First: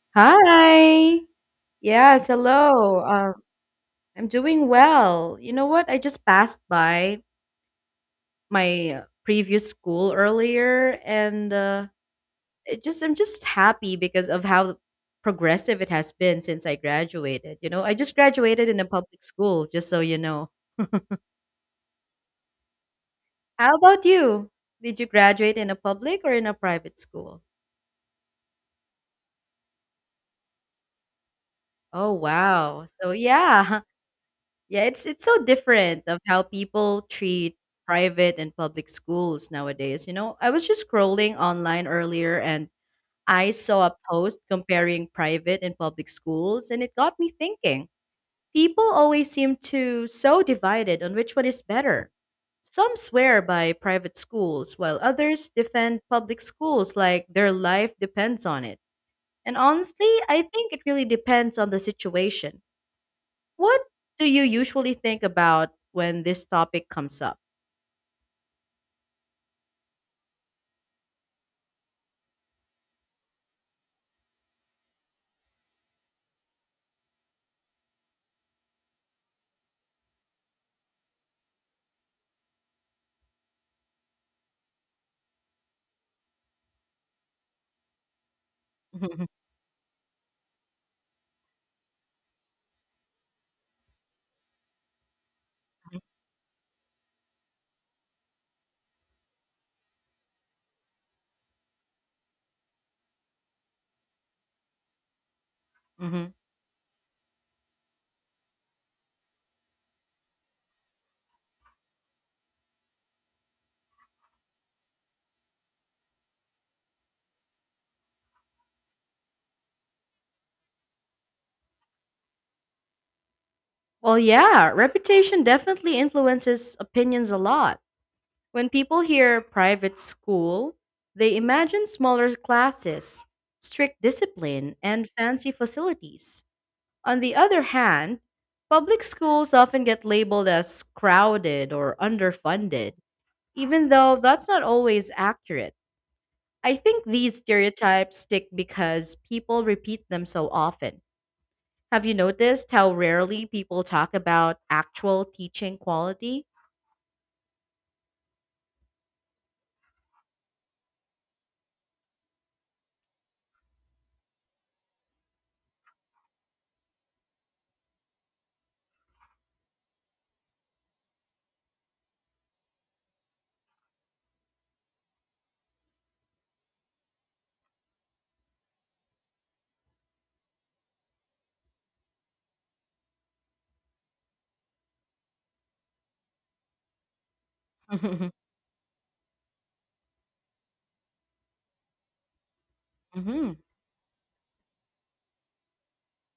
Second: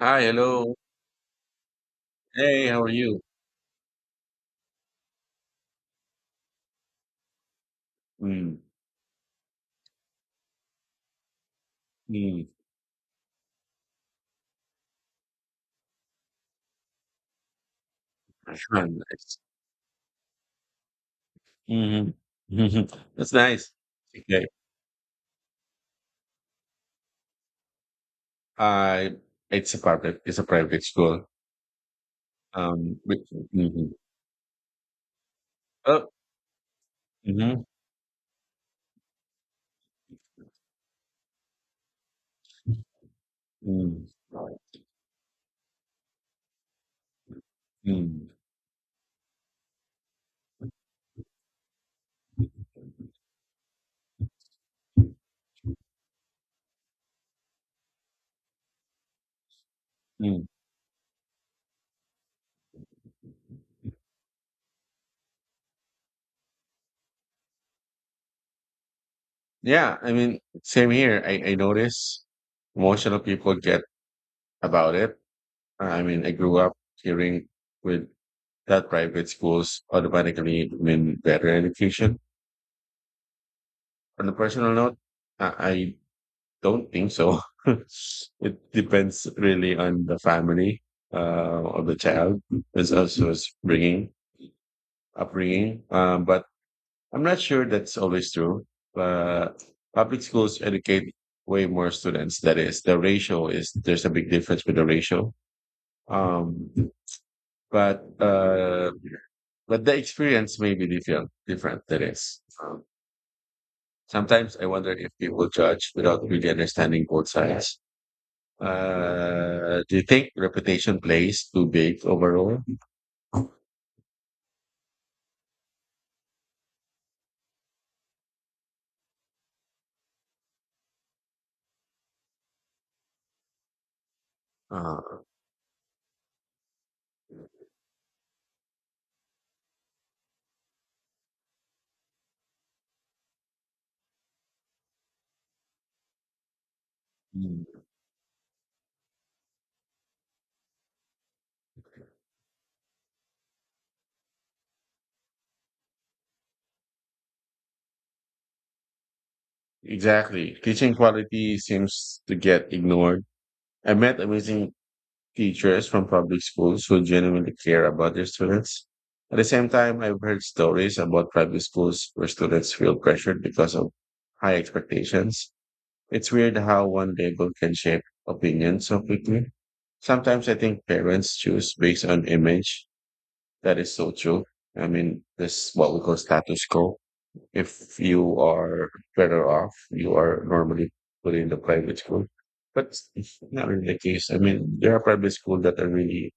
Hi, hello. Hi. Yes, Hey, how are hello. you? I'm doing well. You know what? I just passed by Mm, my previous school earlier, and mm, it just I'm just happy because of how progressive it has been since I graduated. You know, I just graduated in a Ah, public nice. school, just so you know. mhm, mhm. That's How nice. about Okay. you? Did you graduate in a public or in a private school? I it's a private school. Oh, wow. So With yeah, hmm Yeah, it's so different oh of how people treat Mm-hmm. private and public schools nowadays. You know, I was just scrolling online earlier and I saw a Mm, post comparing private and public schools and it got me thinking. mm, People always seem to so divided on which one is better. Some swear by private schools while others defend public schools like their life depends on it. And honestly, I mm. think it really depends on the situation. What do you usually think about when this topic comes up? Yeah, I mean same here. I notice most of the people get about it. I mean I grew up hearing with that private schools automatically mean better education. On a personal note, I don't think so. It depends really on the family or the child, as also as bringing upbringing. But I'm not sure that's always true. But public schools educate way more students. That is, the ratio is there's a big difference with the ratio. Hmm. Um, but uh, but the experience may be different. Different. That is. Sometimes I wonder if people judge without really understanding both sides. Do you think reputation plays too big overall? Well, yeah, reputation definitely influences opinions a lot. When people hear private school, they imagine smaller classes, strict discipline, and Uh, fancy facilities. On the other hand, public schools often get labeled as crowded or underfunded, even though that's not always accurate. I think these mm, stereotypes stick because people repeat them so often. Have you noticed how rarely people talk about actual teaching quality? exactly. Teaching quality seems to get ignored. I met amazing teachers from public schools who genuinely care about their students. At the same time, I've heard stories about private schools where students feel pressured because of high expectations. It's weird how one label can shape opinions so quickly. Sometimes I think parents choose based on image. That is so true. I mean, this is what we call status quo. If you are better off, you are normally put in the private school. But it's Hmm. not really the case. I mean, there are private schools that are really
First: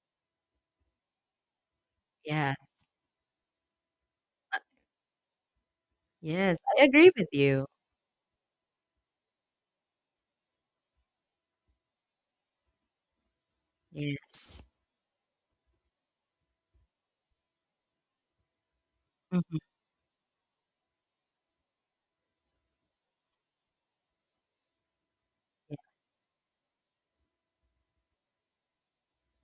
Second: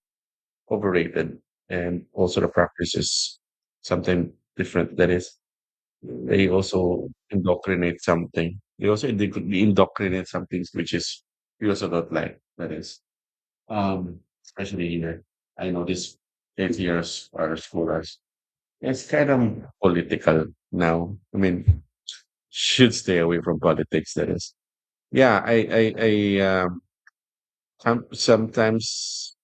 overrated, and also the Yes. practice is something Uh, different. That is, they Yes, I also agree with you. indoctrinate something, they also indoctrinate some things, which is we also don't like. That is, um Yes. especially here, I know this 8 years or scholars, it's kind of Hmm. political now. I mean, should stay away from politics. That is, yeah I sometimes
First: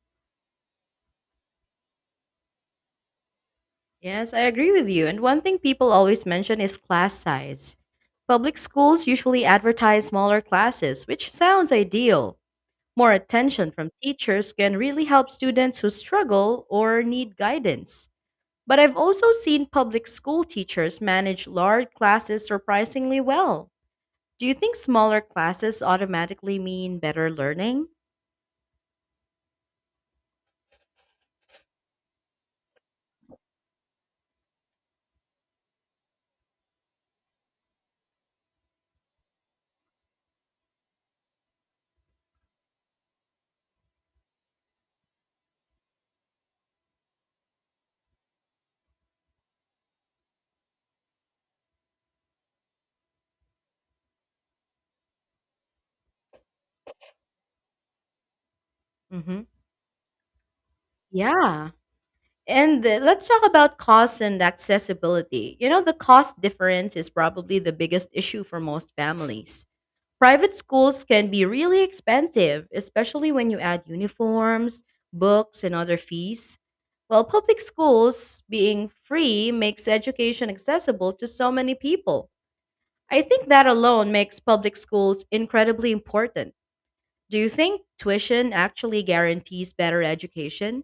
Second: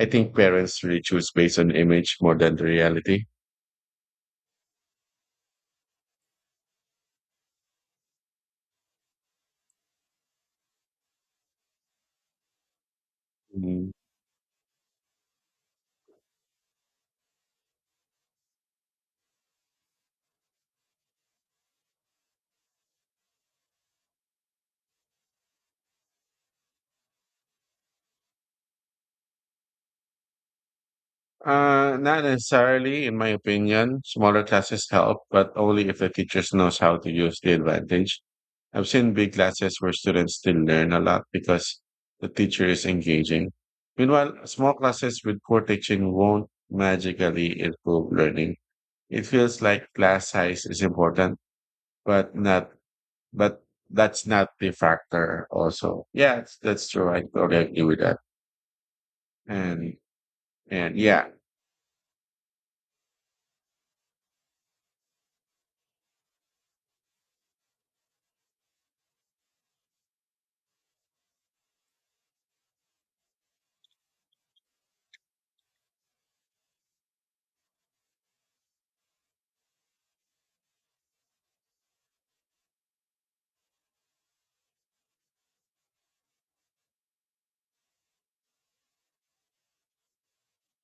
I think parents really choose based on image more than the reality. Yes, I agree with you. And one thing people always mention is class size. Public schools usually advertise smaller classes, which sounds ideal. More attention from Mhm. teachers can really help students who struggle or need guidance. But I've also seen public school teachers manage large classes surprisingly well. Do you think smaller classes automatically mean better learning? Not necessarily, in my opinion. Smaller classes help, but only if the teachers knows how to use the advantage. I've seen big classes where students still learn a lot because the teacher is engaging. Meanwhile, small classes with poor teaching won't magically improve learning. It feels like class size is important, but not, but that's not the factor also. Yeah, that's true. I totally agree with that. Hmm. And, and yeah. Yeah. And let's talk about cost and accessibility. You know, the cost difference is probably the biggest issue for most families. Private schools can be really expensive, especially when you add uniforms, books, and other fees. While public schools being free makes education accessible to so many people. I think that alone makes public schools incredibly important. Do you think tuition actually guarantees better education?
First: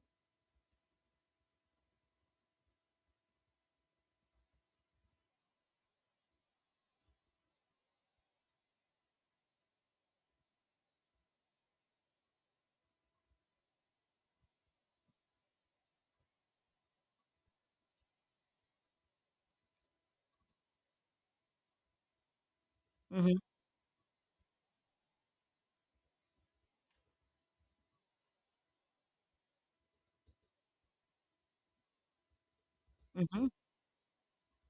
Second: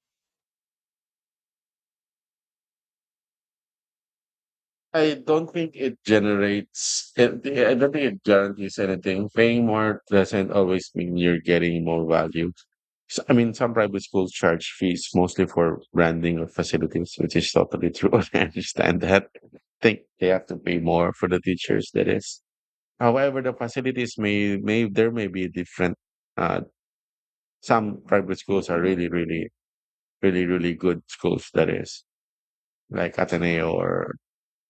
I don't think it guarantees anything. Paying more doesn't always mean you're getting more value. So, I mean, some private schools charge fees mostly for branding or facilities, which is totally true. I understand that. I think they have to pay more for the teachers, that is. Mhm, However, the facilities there may be different, uh, some private schools are really, really good schools, that is, like mhm, Ateneo or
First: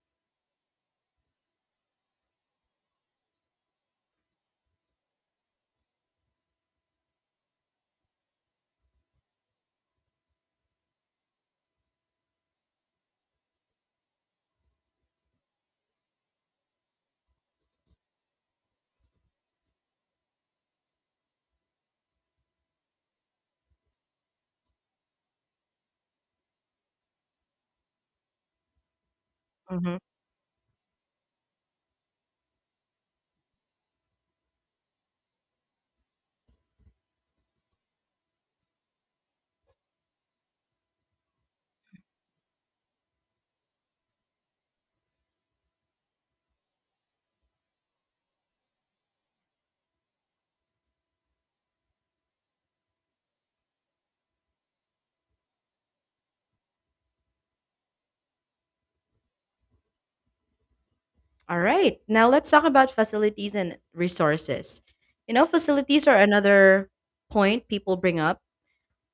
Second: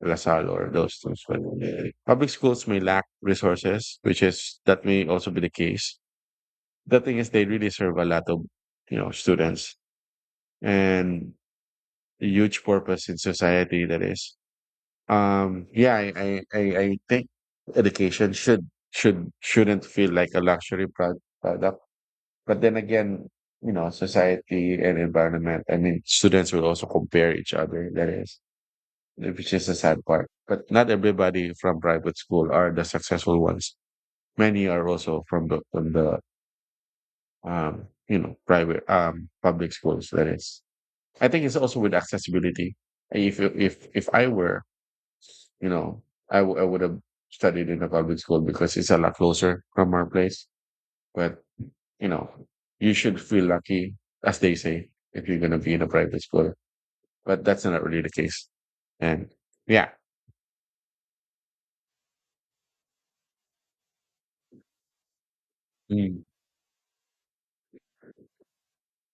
Lasal or those things. But Public schools may lack resources, which is that may also be the case. The thing is, they really serve a lot of you know students and a huge purpose in society. That is, yeah, I think education shouldn't feel like a luxury product. But then again, you know, society and environment. I mean, students will also compare each other. That is, which is a mhm. sad part. But not everybody from private school are the successful ones. Many are also from the you know private public schools. That is, I think it's also with accessibility. If I were, you know, I would have studied in a public school because it's a lot closer from our place. But you know, you should feel lucky, as they say, if you're gonna be in a private school. But that's not really the case. And yeah. All right. Now let's talk about facilities and resources. You know, facilities are Mm. another point people bring up.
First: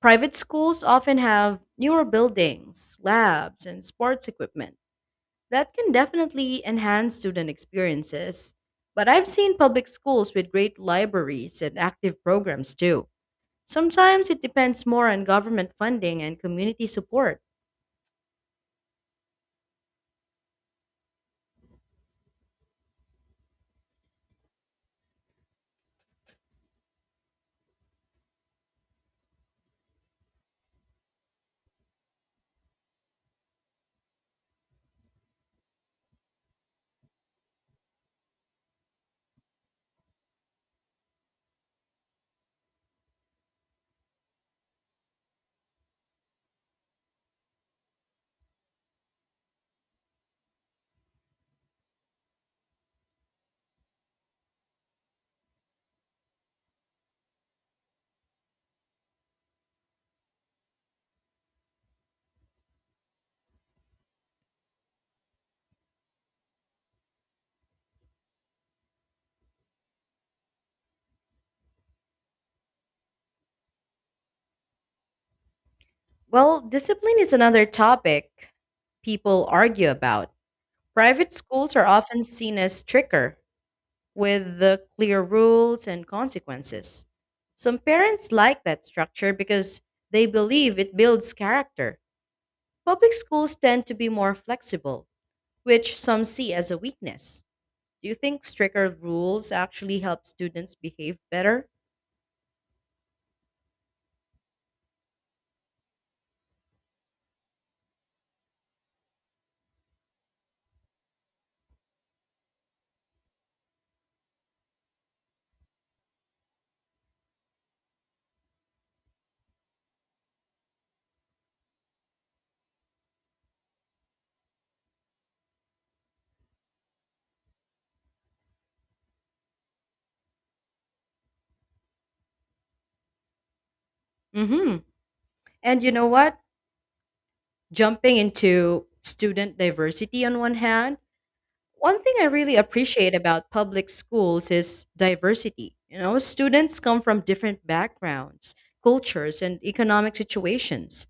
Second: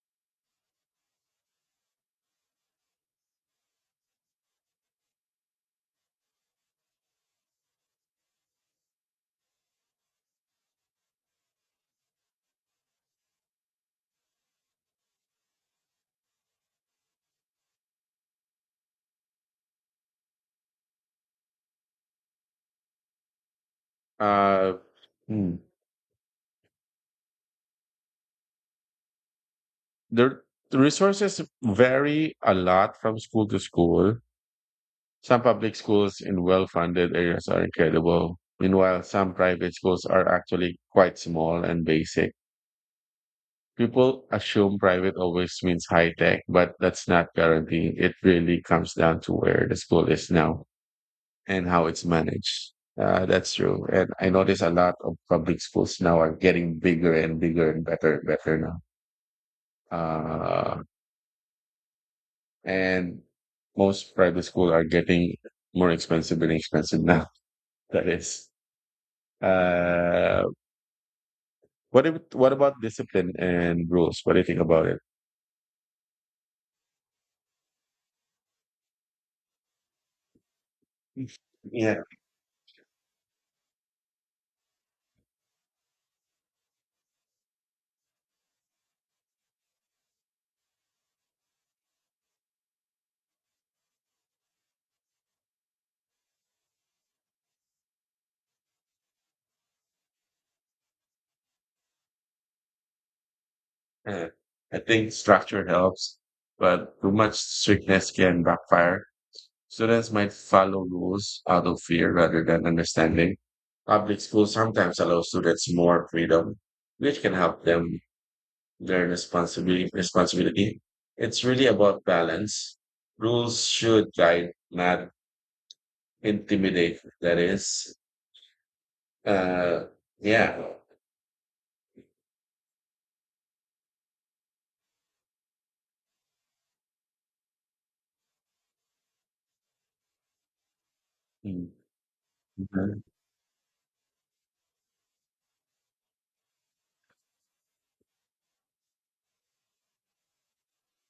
Private schools often have newer buildings, labs, and sports equipment that can definitely enhance student experiences. But I've seen public schools with great libraries and active programs too. Sometimes it depends more on government funding and community support. Uh, mm. The, the resources vary a lot from school to school. Some public schools in well funded areas are incredible, meanwhile, some private schools are actually quite small and basic. People assume private always means high tech, but that's not guaranteed. It really comes down to where the school is now and how it's managed. That's true. And I notice a lot of public schools now are getting bigger and bigger and better now. Uh, And most private schools are getting more expensive and expensive now. That is. Uh, what if, What about discipline and rules? What do you think about it? Well, discipline is another topic people argue about. Private schools are Yeah, often seen as stricter, with the clear rules and consequences. Some parents like that structure because they believe it builds character. Public schools tend to be more flexible, which some see as a weakness. Do you think stricter rules actually help students behave better? uh, I think structure helps, but too much strictness can backfire. Students might follow rules out of fear rather than understanding. Public schools sometimes allow students more freedom, which can help them their responsibility. It's really about balance. Rules should guide, not intimidate. That is, uh, yeah. Mhm. And you know what? Jumping into student diversity on one hand. Mm. One thing I really Mhm. appreciate about public schools is diversity. You know, students come from different backgrounds, cultures, and economic situations.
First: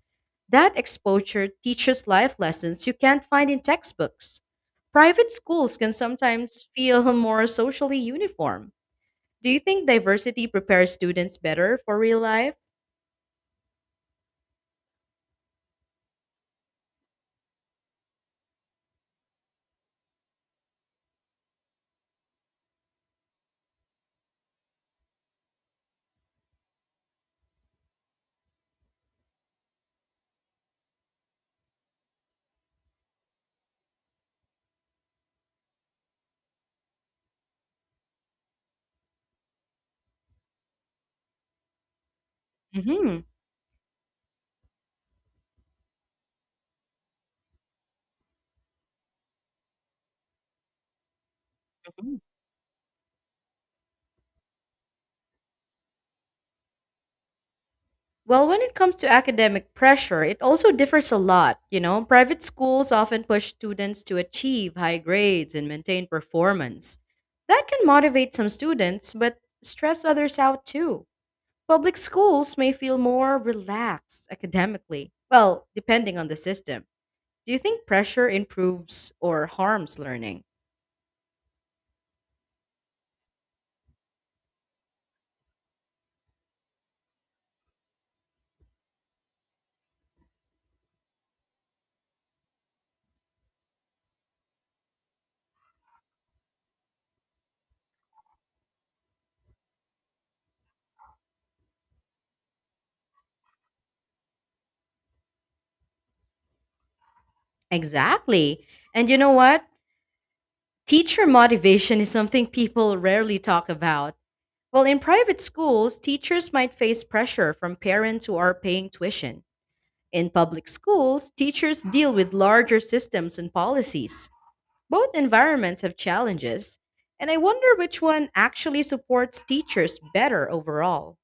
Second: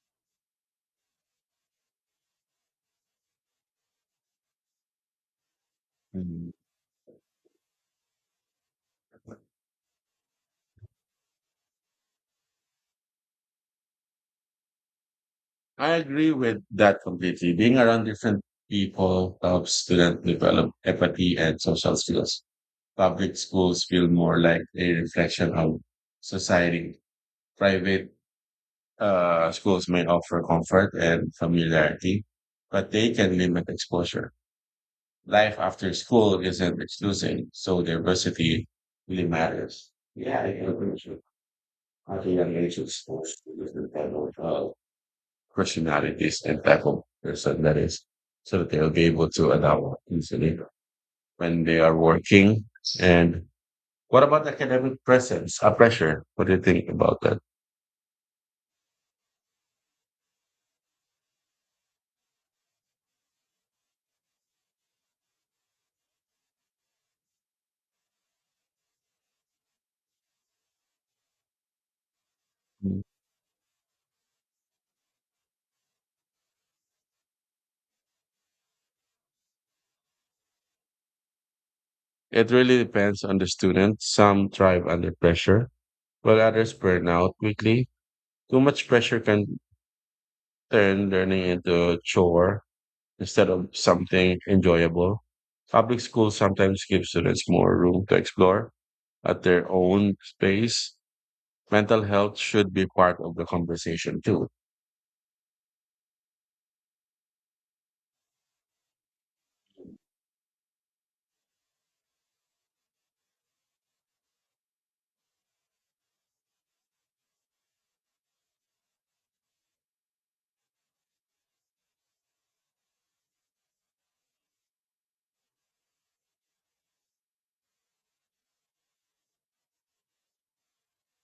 That exposure teaches life lessons you can't find in textbooks. Private schools can Mhm. sometimes feel more socially uniform. Do you think diversity prepares students better for real life? I agree with that completely. Being around different people helps students develop empathy and social skills. Public schools feel more like a reflection of society. Private schools may offer comfort and familiarity, but they can limit exposure. Life after school isn't exclusive, so diversity really matters. Yeah, I agree with you. At a young age, Hmm. exposed to different type of personalities and type of person, that is, so that they'll be able to adapt easily when they are working and what about academic presence, pressure? What do you think about that? Well, when it comes to academic pressure, it also differs a lot. You know, private schools often push students to achieve high grades and maintain performance. That can motivate some students, but stress others out too. Public schools may feel Mm. more relaxed academically, well, depending on the system. Do you think pressure improves or harms learning? It really depends on the student. Some thrive under pressure, while others burn out quickly. Too much pressure can turn learning into a chore instead of something enjoyable. Public schools sometimes give students more room to explore at their own space. Mental health should be part of the conversation too. Exactly. And you know what? Teacher motivation is something people rarely talk about. Well, in private schools, teachers might face pressure from parents who are paying tuition. In public schools, teachers deal with larger systems and policies. Both environments have challenges, and I wonder which one actually supports teachers better overall.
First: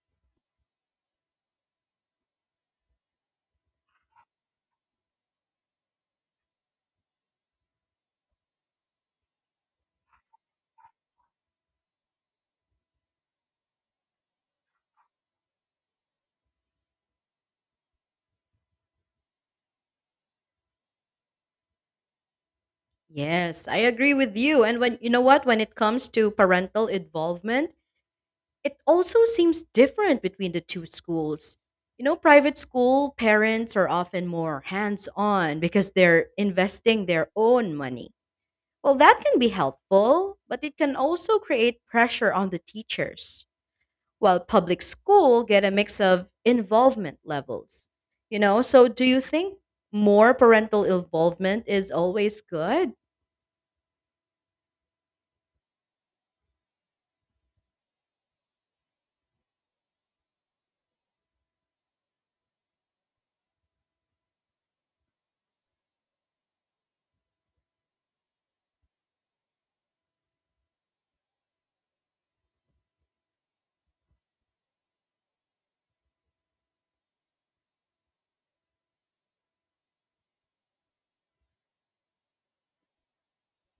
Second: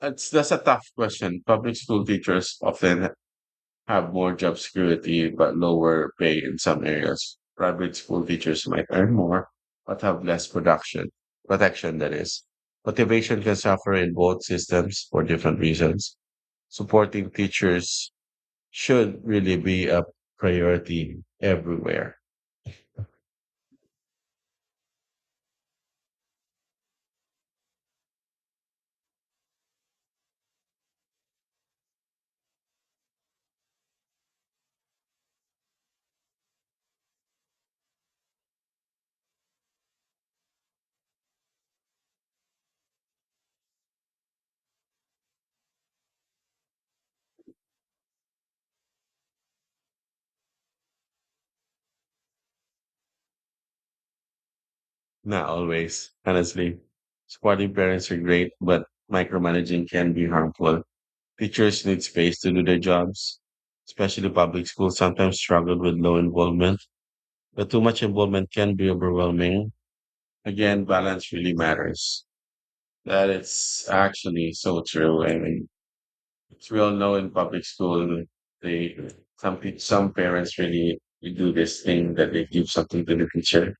That's a tough question. Public school teachers often have more job security but lower pay in some areas. Private school teachers might earn more but have less production protection, that is. Motivation can suffer in both systems for different reasons. Supporting teachers should really be a priority everywhere. Yes, I agree with you. And when you know what, when it comes to parental involvement, it also seems different between the two schools. You know, private school parents are often more hands on because they're investing their own money. Well, that can be helpful, but it can also create pressure on the teachers. While public school get a mix of involvement levels. You know, so do you think more parental involvement is always good? Not always, honestly. Supporting parents are great, but micromanaging can be harmful. Teachers need space to do their jobs, especially public schools sometimes struggle with low involvement, but too much involvement can be overwhelming. Again, balance really matters. That is actually so true. I mean, it's real know in public school, they some parents really do this thing that they give something to the teacher,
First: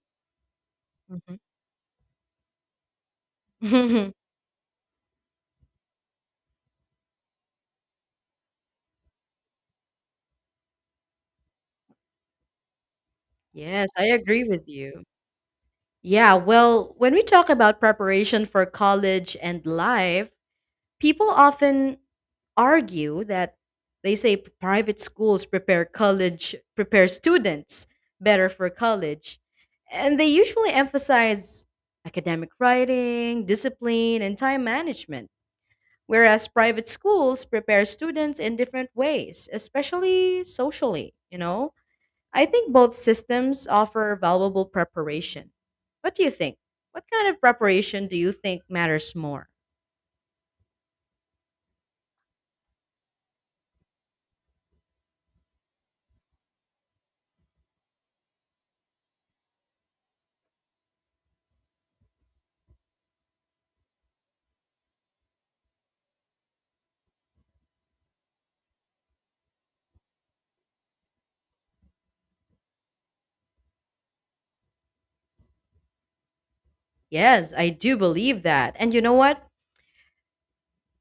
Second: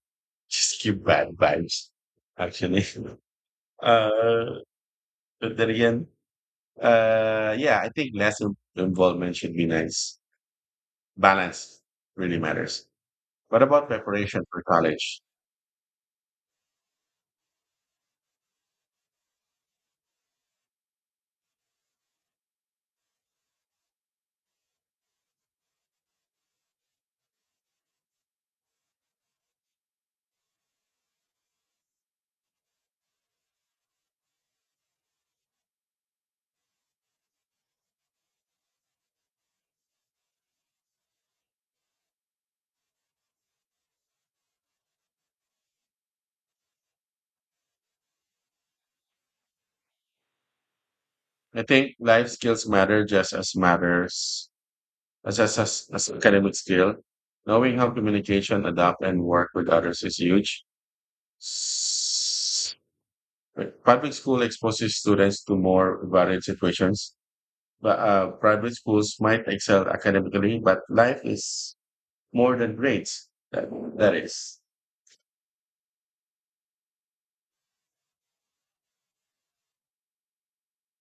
just give bad Mhm. vibes. Actually. Uh, but then again, yeah, I think less involvement should be nice. Balance really matters. What about Yes, I preparation agree for with you. college? Yeah, well, when we talk about preparation for college and life, people often argue that they say private schools prepare students better for college. And they usually emphasize academic writing, discipline, and time management, whereas private schools prepare students in different ways, especially socially, you know? I think both systems offer valuable preparation. What do you think? What kind of preparation do you think matters more? I think life skills matter just as matters as academic skill. Knowing how communication, adapt, and work with others is huge. S- Public school exposes students to more varied situations, but private schools might excel academically, but life is more than grades. That is. Yes, I do believe that. And you know what?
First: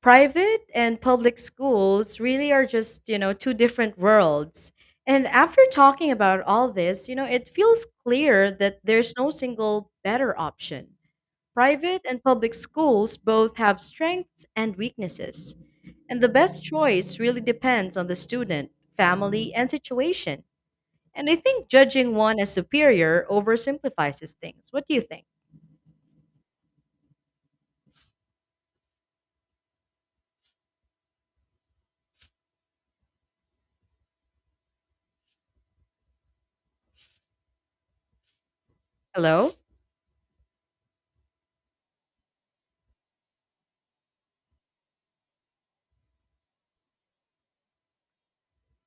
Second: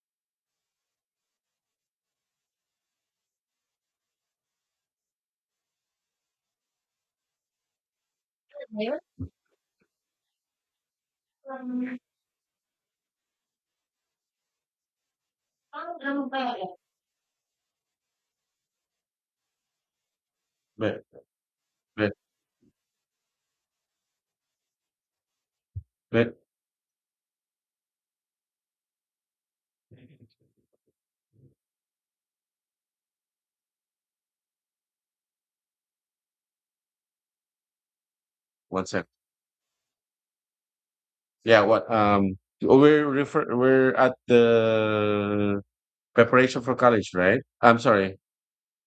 Private and public schools really are just, you know, two different worlds. And after talking about all this, you know, it feels clear that there's no single better option. Private and public schools both have strengths and weaknesses, and the best choice really depends on the student, family, and situation. But And I think but judging one as superior oversimplifies things. What do you think? but One sec. Hello? Yeah, what we're at the preparation for college, right? I'm sorry.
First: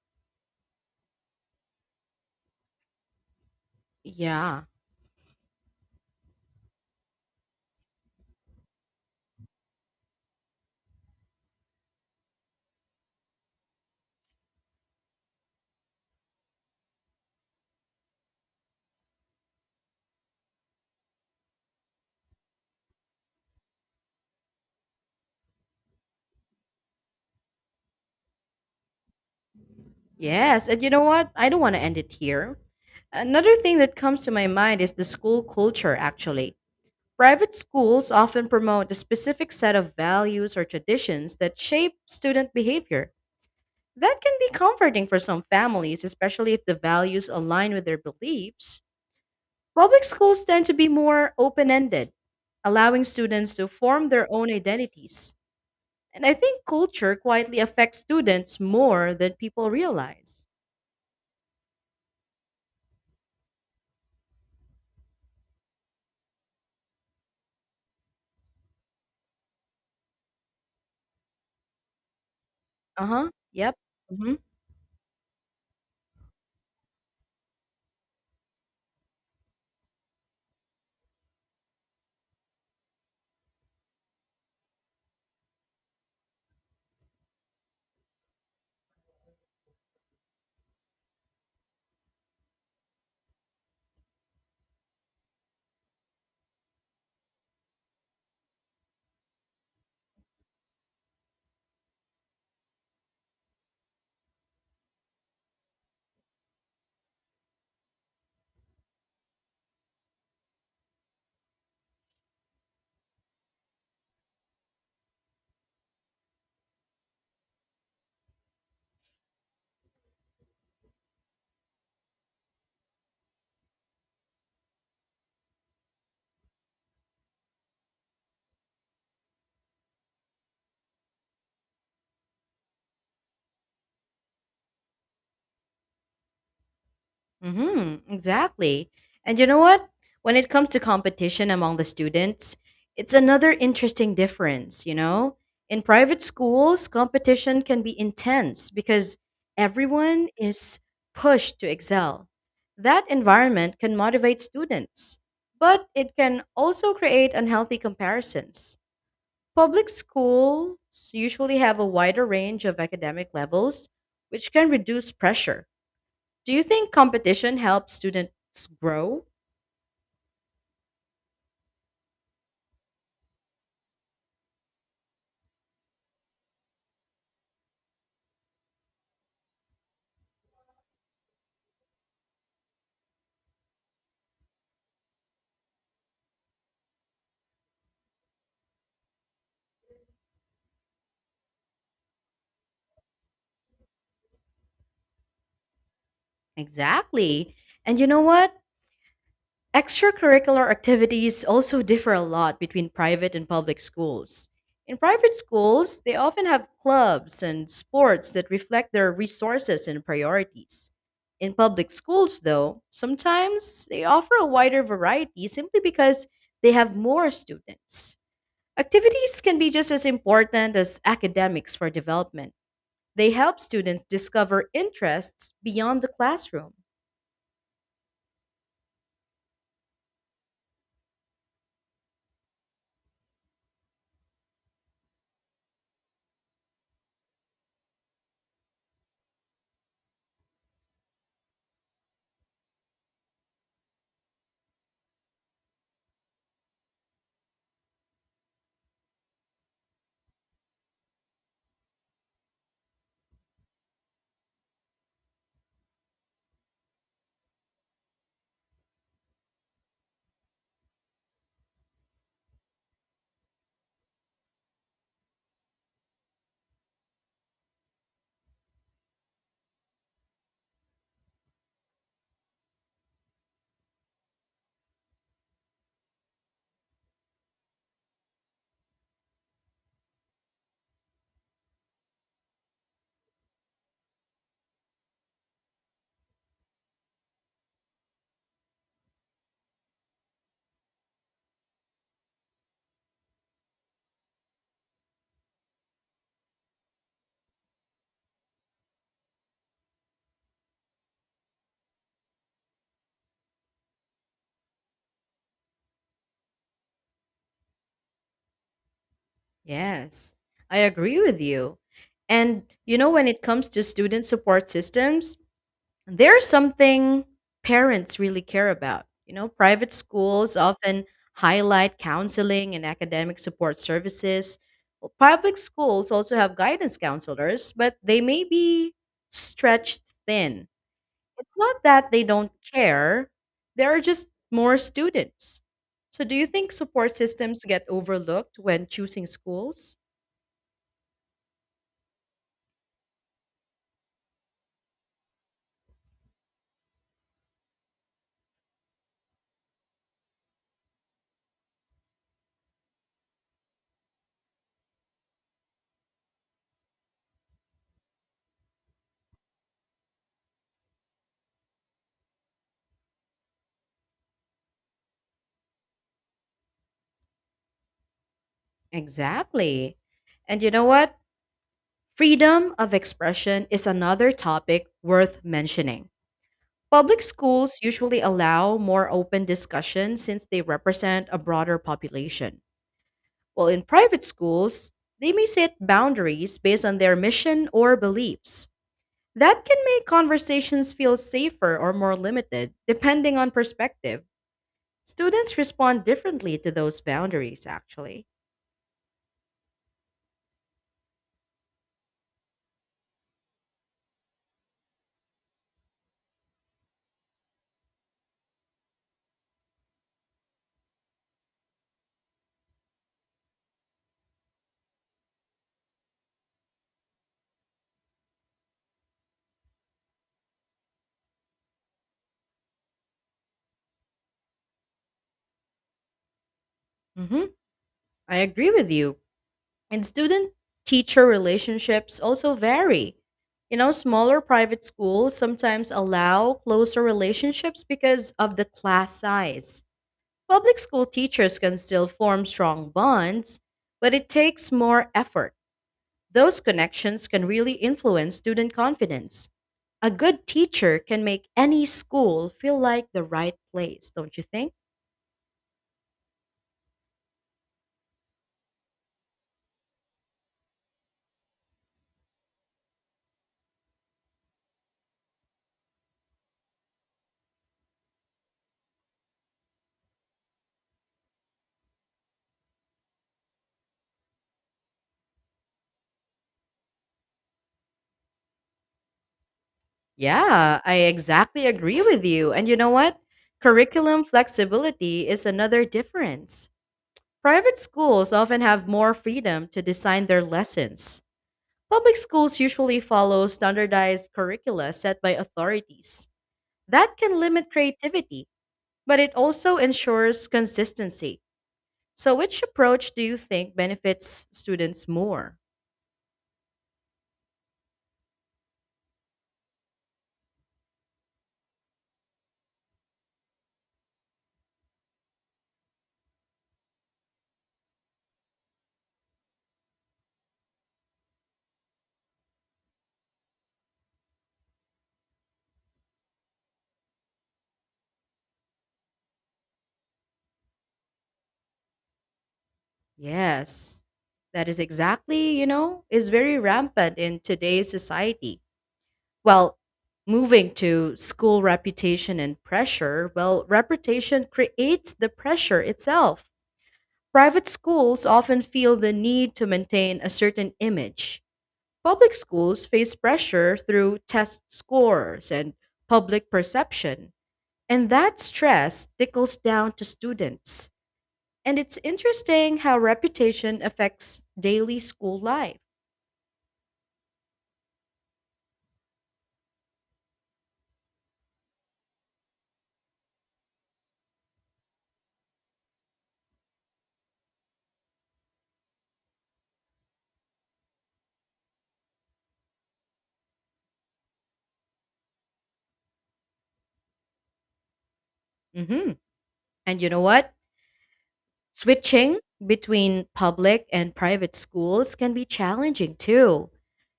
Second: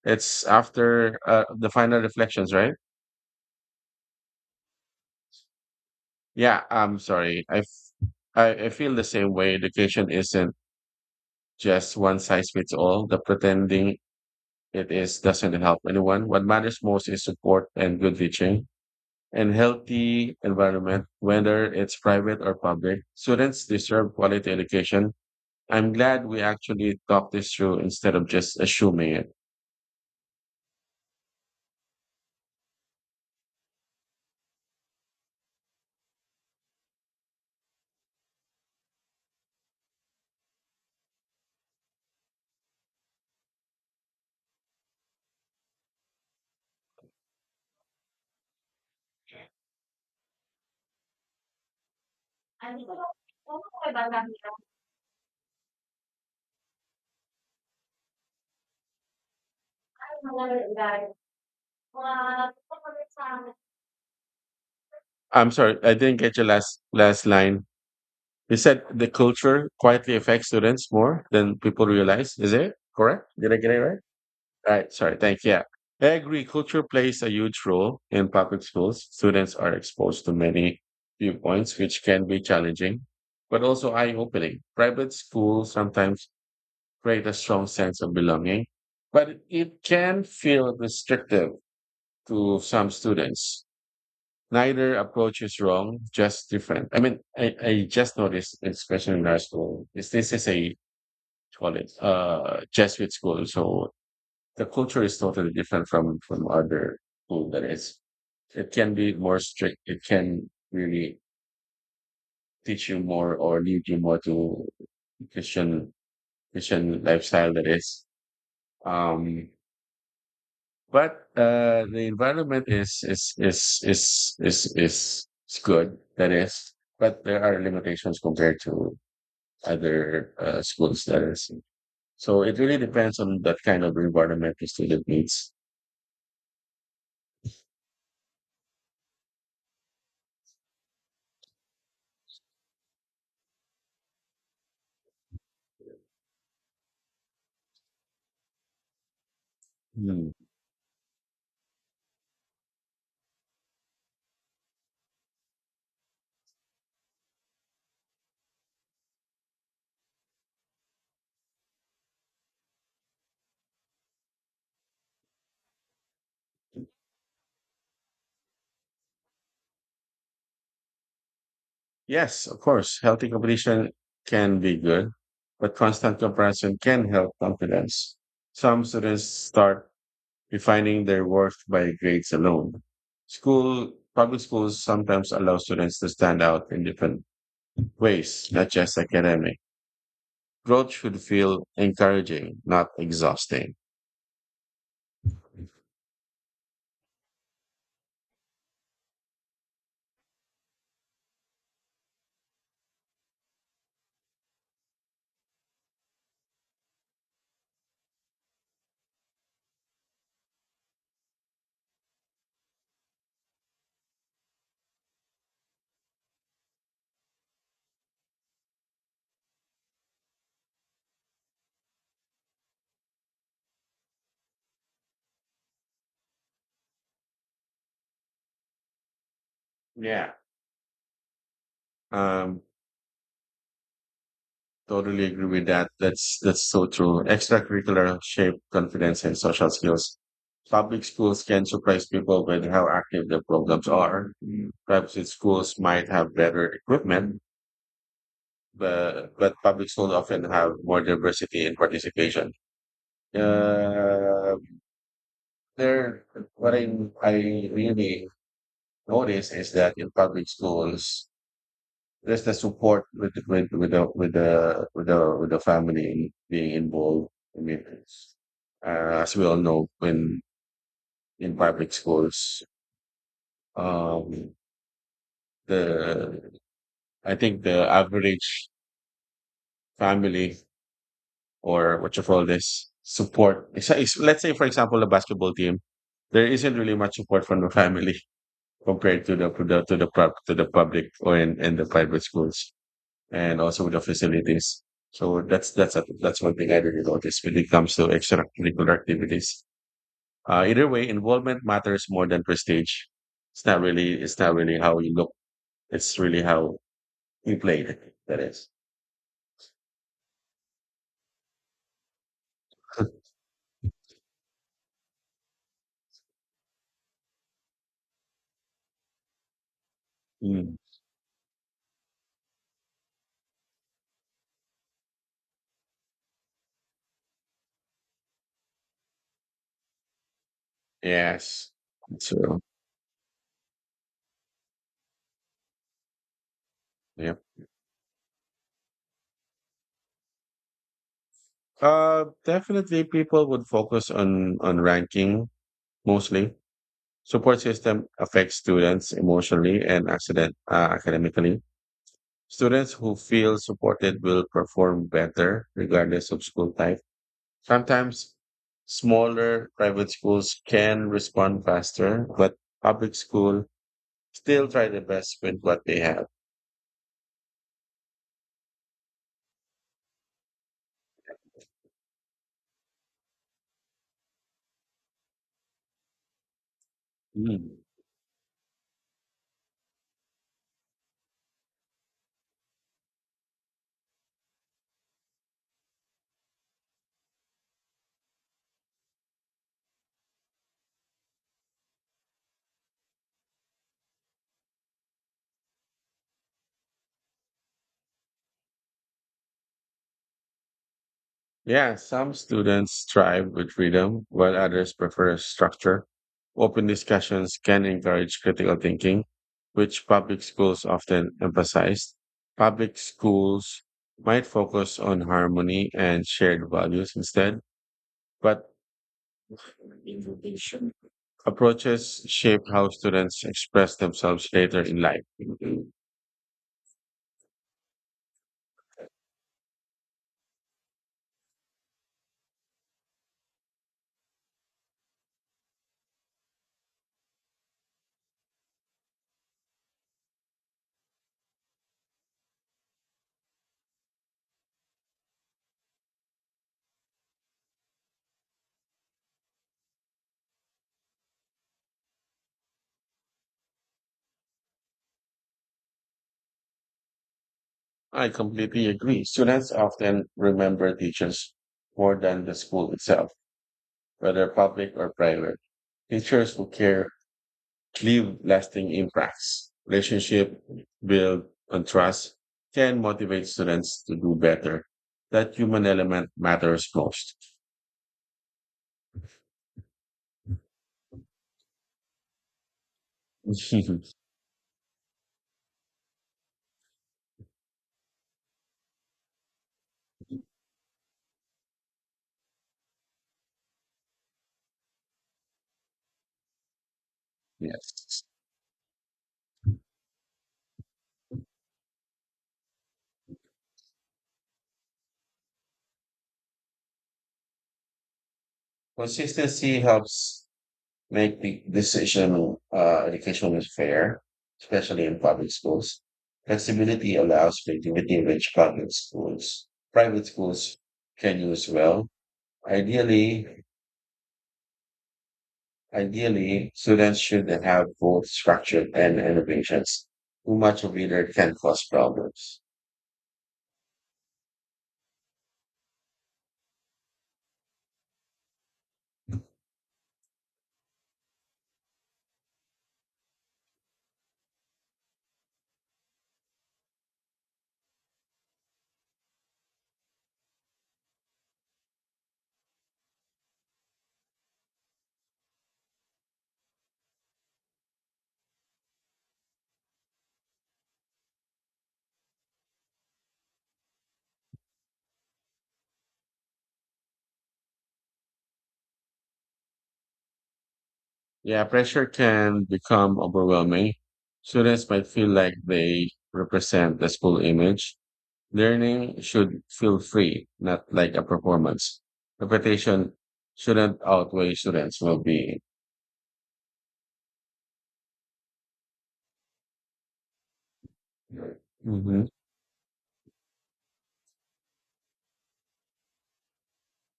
It's after the final reflections, right? Yeah. Yeah, I'm sorry. I, f- I feel the same way. Education isn't just one size fits all. The pretending it is doesn't help anyone. What matters most is support and good teaching, and healthy environment, whether it's private or public. Students deserve quality education. I'm glad we actually talked this through instead of just assuming it. Yes. And you know what? I don't want to end it here. Another thing that comes to my mind is the school culture, actually. Private schools often promote a specific set of values or traditions that shape student behavior. That can be comforting for some families, especially if the values align with their beliefs. Public schools tend to be more open ended, allowing students to form their own identities. And I think culture quietly affects students more than people realize. I'm sorry, I didn't get your last line. You said the culture quietly affects students more than people realize. Is it Uh correct? huh. Did I get Yep. it right? Hmm, Right. Sorry. Thank you. Yeah. I agree. Culture plays a huge role in public schools. Students are exposed to many viewpoints, which can be challenging, but also eye-opening. Private schools sometimes create a strong sense of belonging, but it can feel restrictive to some students. Neither approach is wrong, just different. I mean, I just noticed this question in our school. Is this is a Call it Jesuit school, so the culture is totally different from other school, that is. It can be more strict. It can really teach you more or lead you more to Christian Christian lifestyle, that is. Um, But The environment is good. That is, but there are limitations compared to other schools. That is, so it really depends on that kind of environment the student needs. hmm, exactly. And you know what? When it comes to competition among the students, it's another interesting difference, you know? In private schools, competition can be intense because everyone Hmm. is pushed to excel. That environment can motivate students, but it can also create unhealthy comparisons. Public schools usually have a wider range of academic levels, which can reduce pressure. Do you think competition helps students grow? Yes, of course, healthy competition can be good, but constant comparison can help confidence. Some students start defining their worth by grades alone. Public schools sometimes allow students to stand out in different ways, not just academic. Growth should feel encouraging, not exhausting. Exactly. And you know what? Extracurricular activities also differ a lot between private and public schools. In private schools, they often have clubs and sports that reflect their resources and priorities. In public schools, though, sometimes they offer a wider variety simply because they have more students. Activities can be just as important as academics for development. They help students discover interests beyond the classroom. Yeah. Um, totally agree with that. That's so true. Extracurricular shape confidence and social skills. Public schools can surprise people with how active their programs are. Private schools might have better equipment, but public schools often have more diversity and participation. Uh, there, what I really notice is that in public schools, there's the support with with the family being involved. I mean, as we all know, when in public schools, um, the I think the average family or what you call this support. Let's say, for example, the basketball team, there isn't really much support from the family compared to to the public or in the private schools and also with the facilities. So that's one thing I really noticed when it comes to extracurricular activities. Either way, involvement matters more than prestige. It's not really how you look. It's really how you play. That is. Yes, I agree with you. And you know, when it comes to student support systems, there's something parents really care about. You know, private schools Mm. often highlight counseling and academic support services. Well, public schools also have guidance counselors, but they may be stretched thin. It's Yes. not that they don't So care, there are just more students. So, do you think support yeah. systems get overlooked when choosing schools? Definitely people would focus on ranking mostly. Support system affects students emotionally and accident academically. Students who feel supported will perform better regardless of school type. Sometimes smaller private schools can respond faster, but public school still try the best with what they have. Exactly. And you know what? Freedom of expression is another topic worth mentioning. Public Mm. schools usually allow more open discussion since they represent a broader population. While in private schools, they may set boundaries based on their mission or beliefs. That can make conversations feel safer or more limited, depending on perspective. Students respond differently to those boundaries, actually. Yeah, some students thrive with freedom, while others prefer structure. Open discussions can encourage critical thinking, which public schools often emphasize. Public schools might focus on harmony and shared values instead, but approaches shape how students express themselves later in life. Hmm. I agree with you. And student teacher relationships also vary. You know, smaller private schools sometimes allow closer relationships because of the class size. Public school teachers can still form strong bonds, but it takes more effort. Those connections can really influence student confidence. A good teacher can make any school feel like the right place, don't you think? I completely agree. Students often remember teachers more than the school itself, whether public or private. Teachers who care leave lasting impacts. Relationship build on trust can motivate students to do better. That human element matters most. Yeah, I exactly agree with you. And you know what? Curriculum flexibility is another difference. Private schools often have more freedom to design their lessons. Public schools usually follow standardized curricula set by authorities. That can limit Yes. creativity, but it also ensures consistency. So, which approach do you think benefits students more? Consistency helps make the decision education is fair, especially in public schools. Flexibility allows creativity in which public schools, private schools can use well. Ideally, Ideally, students should have both structure and innovations. Too much of either can cause problems. Yes, that is exactly, you know, is very rampant in today's society. Well, moving to school reputation and pressure, well, reputation creates the pressure itself. Private schools often feel the need to maintain a certain image. Public schools face pressure through test scores and public perception, and that stress tickles down to students. And it's interesting how reputation affects daily school life. Yeah, pressure can become overwhelming. Students might feel like they represent the school image. Learning should feel free, not like a performance. Repetition shouldn't outweigh students' well being. Hmm. And you know what? Hmm. Switching between public and private schools can be challenging too.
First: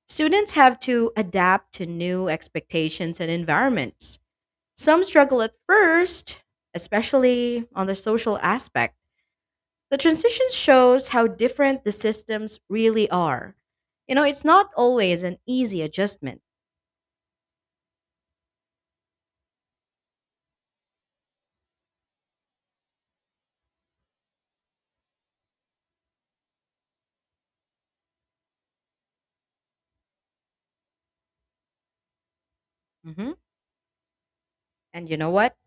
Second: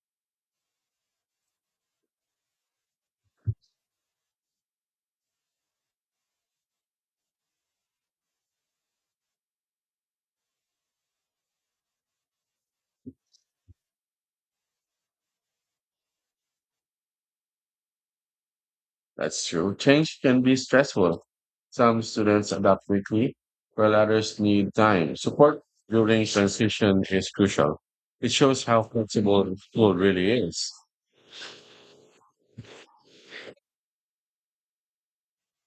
Students have to adapt to new expectations and environments. Some struggle at first, especially on the social aspect. The transition shows how different the systems really are. You know, it's not always an easy adjustment. That's true. Change can be stressful. Some students adapt quickly, while others need time. Support during transition is crucial. It shows how flexible school really is. Hmm. And you know what?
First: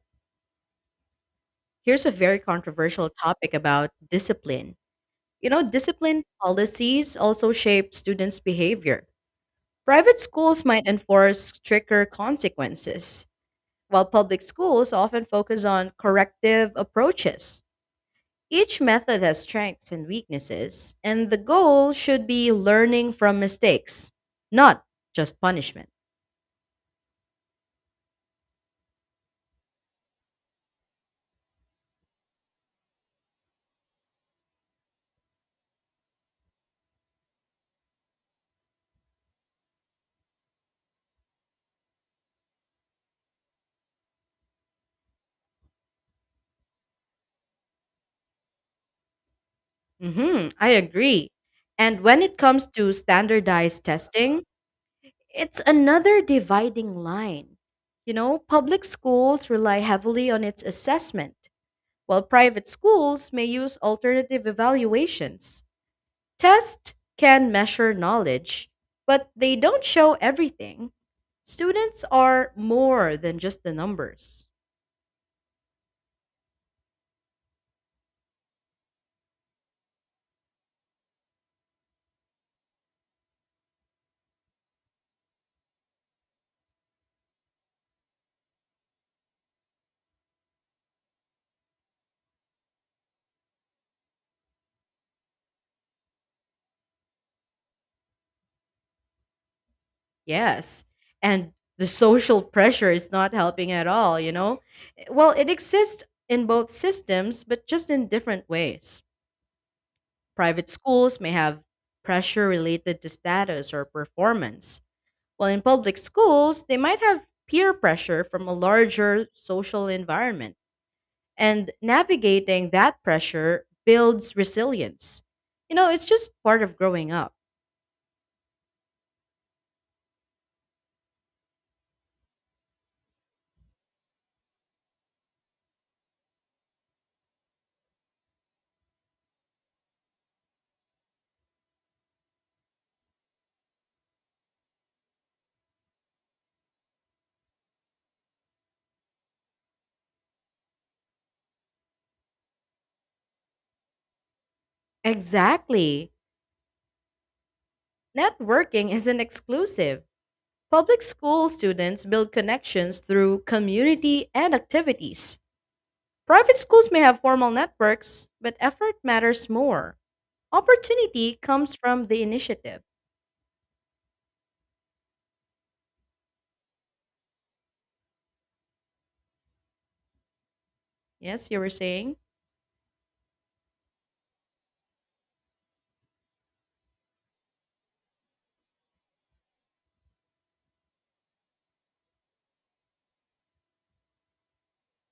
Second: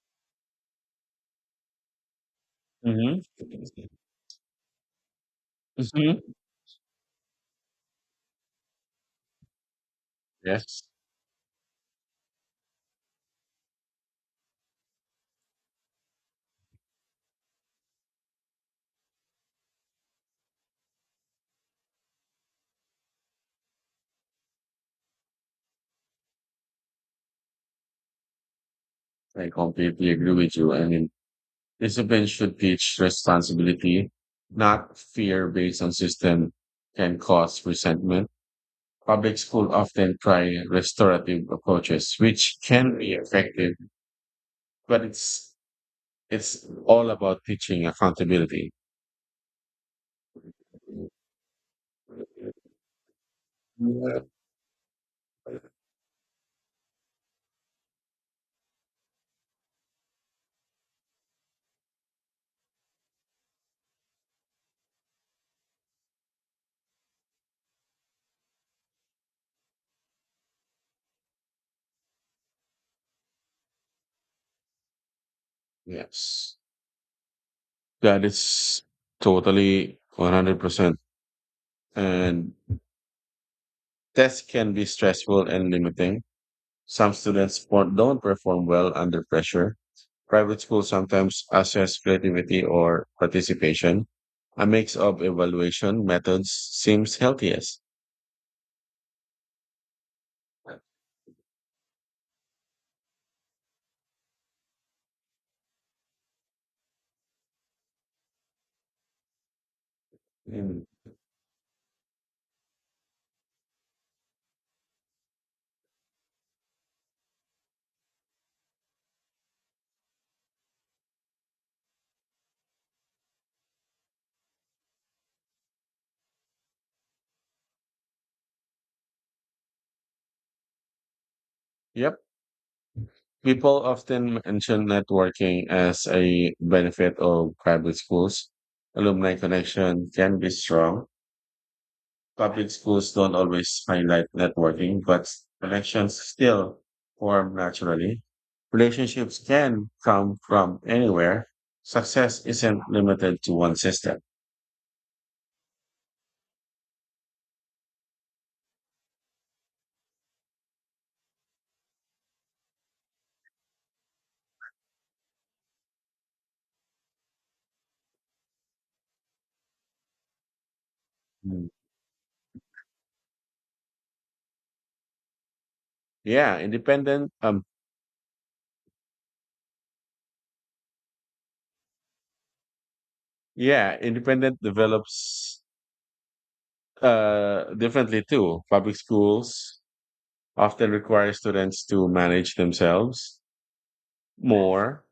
Here's a very controversial Hmm. topic about discipline. You know, Hmm. discipline policies also shape students' behavior. Private schools Yes, might enforce stricter consequences, while public schools often focus on corrective approaches. Each method has strengths and weaknesses, and the goal should be learning from mistakes, not just punishment. I completely agree with you. And discipline should teach responsibility, not fear based on system can cause resentment. Public school often try restorative approaches, which can be effective, but it's all about teaching accountability. Mhm, I agree. And when it comes to standardized testing, it's another dividing line. You know, public schools rely heavily on its assessment, while private schools may use alternative evaluations. Tests can measure knowledge, but they don't show everything. Students are more than just the numbers. Yes. That is totally 100%. And tests can be stressful and limiting. Some students don't perform well under pressure. Private schools sometimes assess creativity or participation. A mix of evaluation methods seems healthiest. Yes. And the social pressure is not helping at all, you know? Well, it exists in both systems, but just in different ways. Private Mm. schools may have pressure related to status or performance, while in public schools, they might have peer pressure from a larger social environment. And navigating that pressure builds resilience. You know, it's just part of growing up. Yep. People often mention networking as a benefit of private schools. Alumni connection can be strong. Public schools don't always highlight networking, but connections still form naturally. Relationships can come from anywhere. Success isn't limited to one system. Exactly. Networking isn't exclusive. Public school students build connections through community and activities. Private schools may have formal networks, but effort matters more. Opportunity Mm. comes from the initiative. Yeah, independent. Um, Yes, you were saying? yeah, independent develops differently too. Public schools often require students to manage themselves more.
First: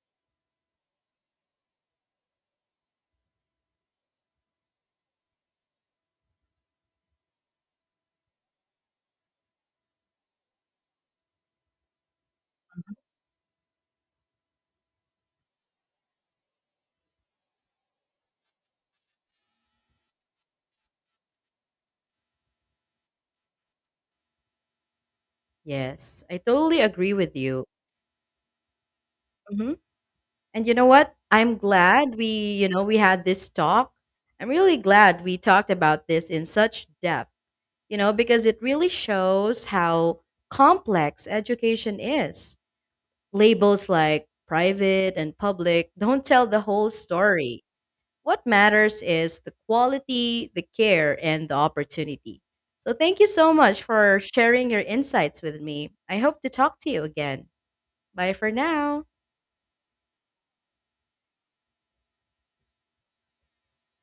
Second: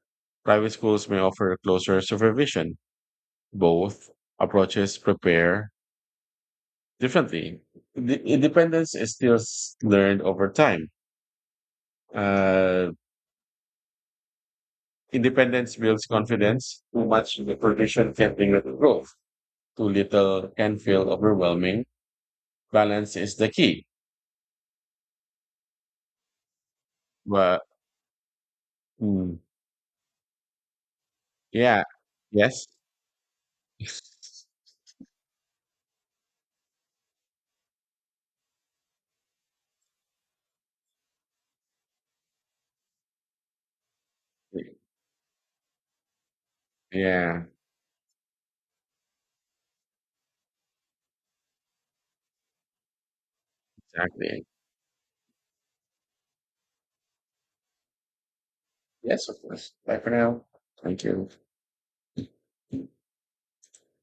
Private schools may offer closer supervision. Both approaches prepare differently, the independence is still learned over time. Uh, Independence builds confidence. Too much supervision can bring little growth. Too little can feel overwhelming. Balance is the key. Yes, I totally agree with you. But mm, Hmm. And you know what? I'm yeah, glad we, yes, you know, we had this talk. I'm really glad we talked about this in such depth, you know, because it really shows how complex education is. Labels like private and public don't tell the whole yeah, story. What matters is the quality, the care, and the opportunity. So thank you so much for exactly. sharing your insights with me. I hope to talk to you again. Bye for now. Yes, of course. Bye for now. Thank you.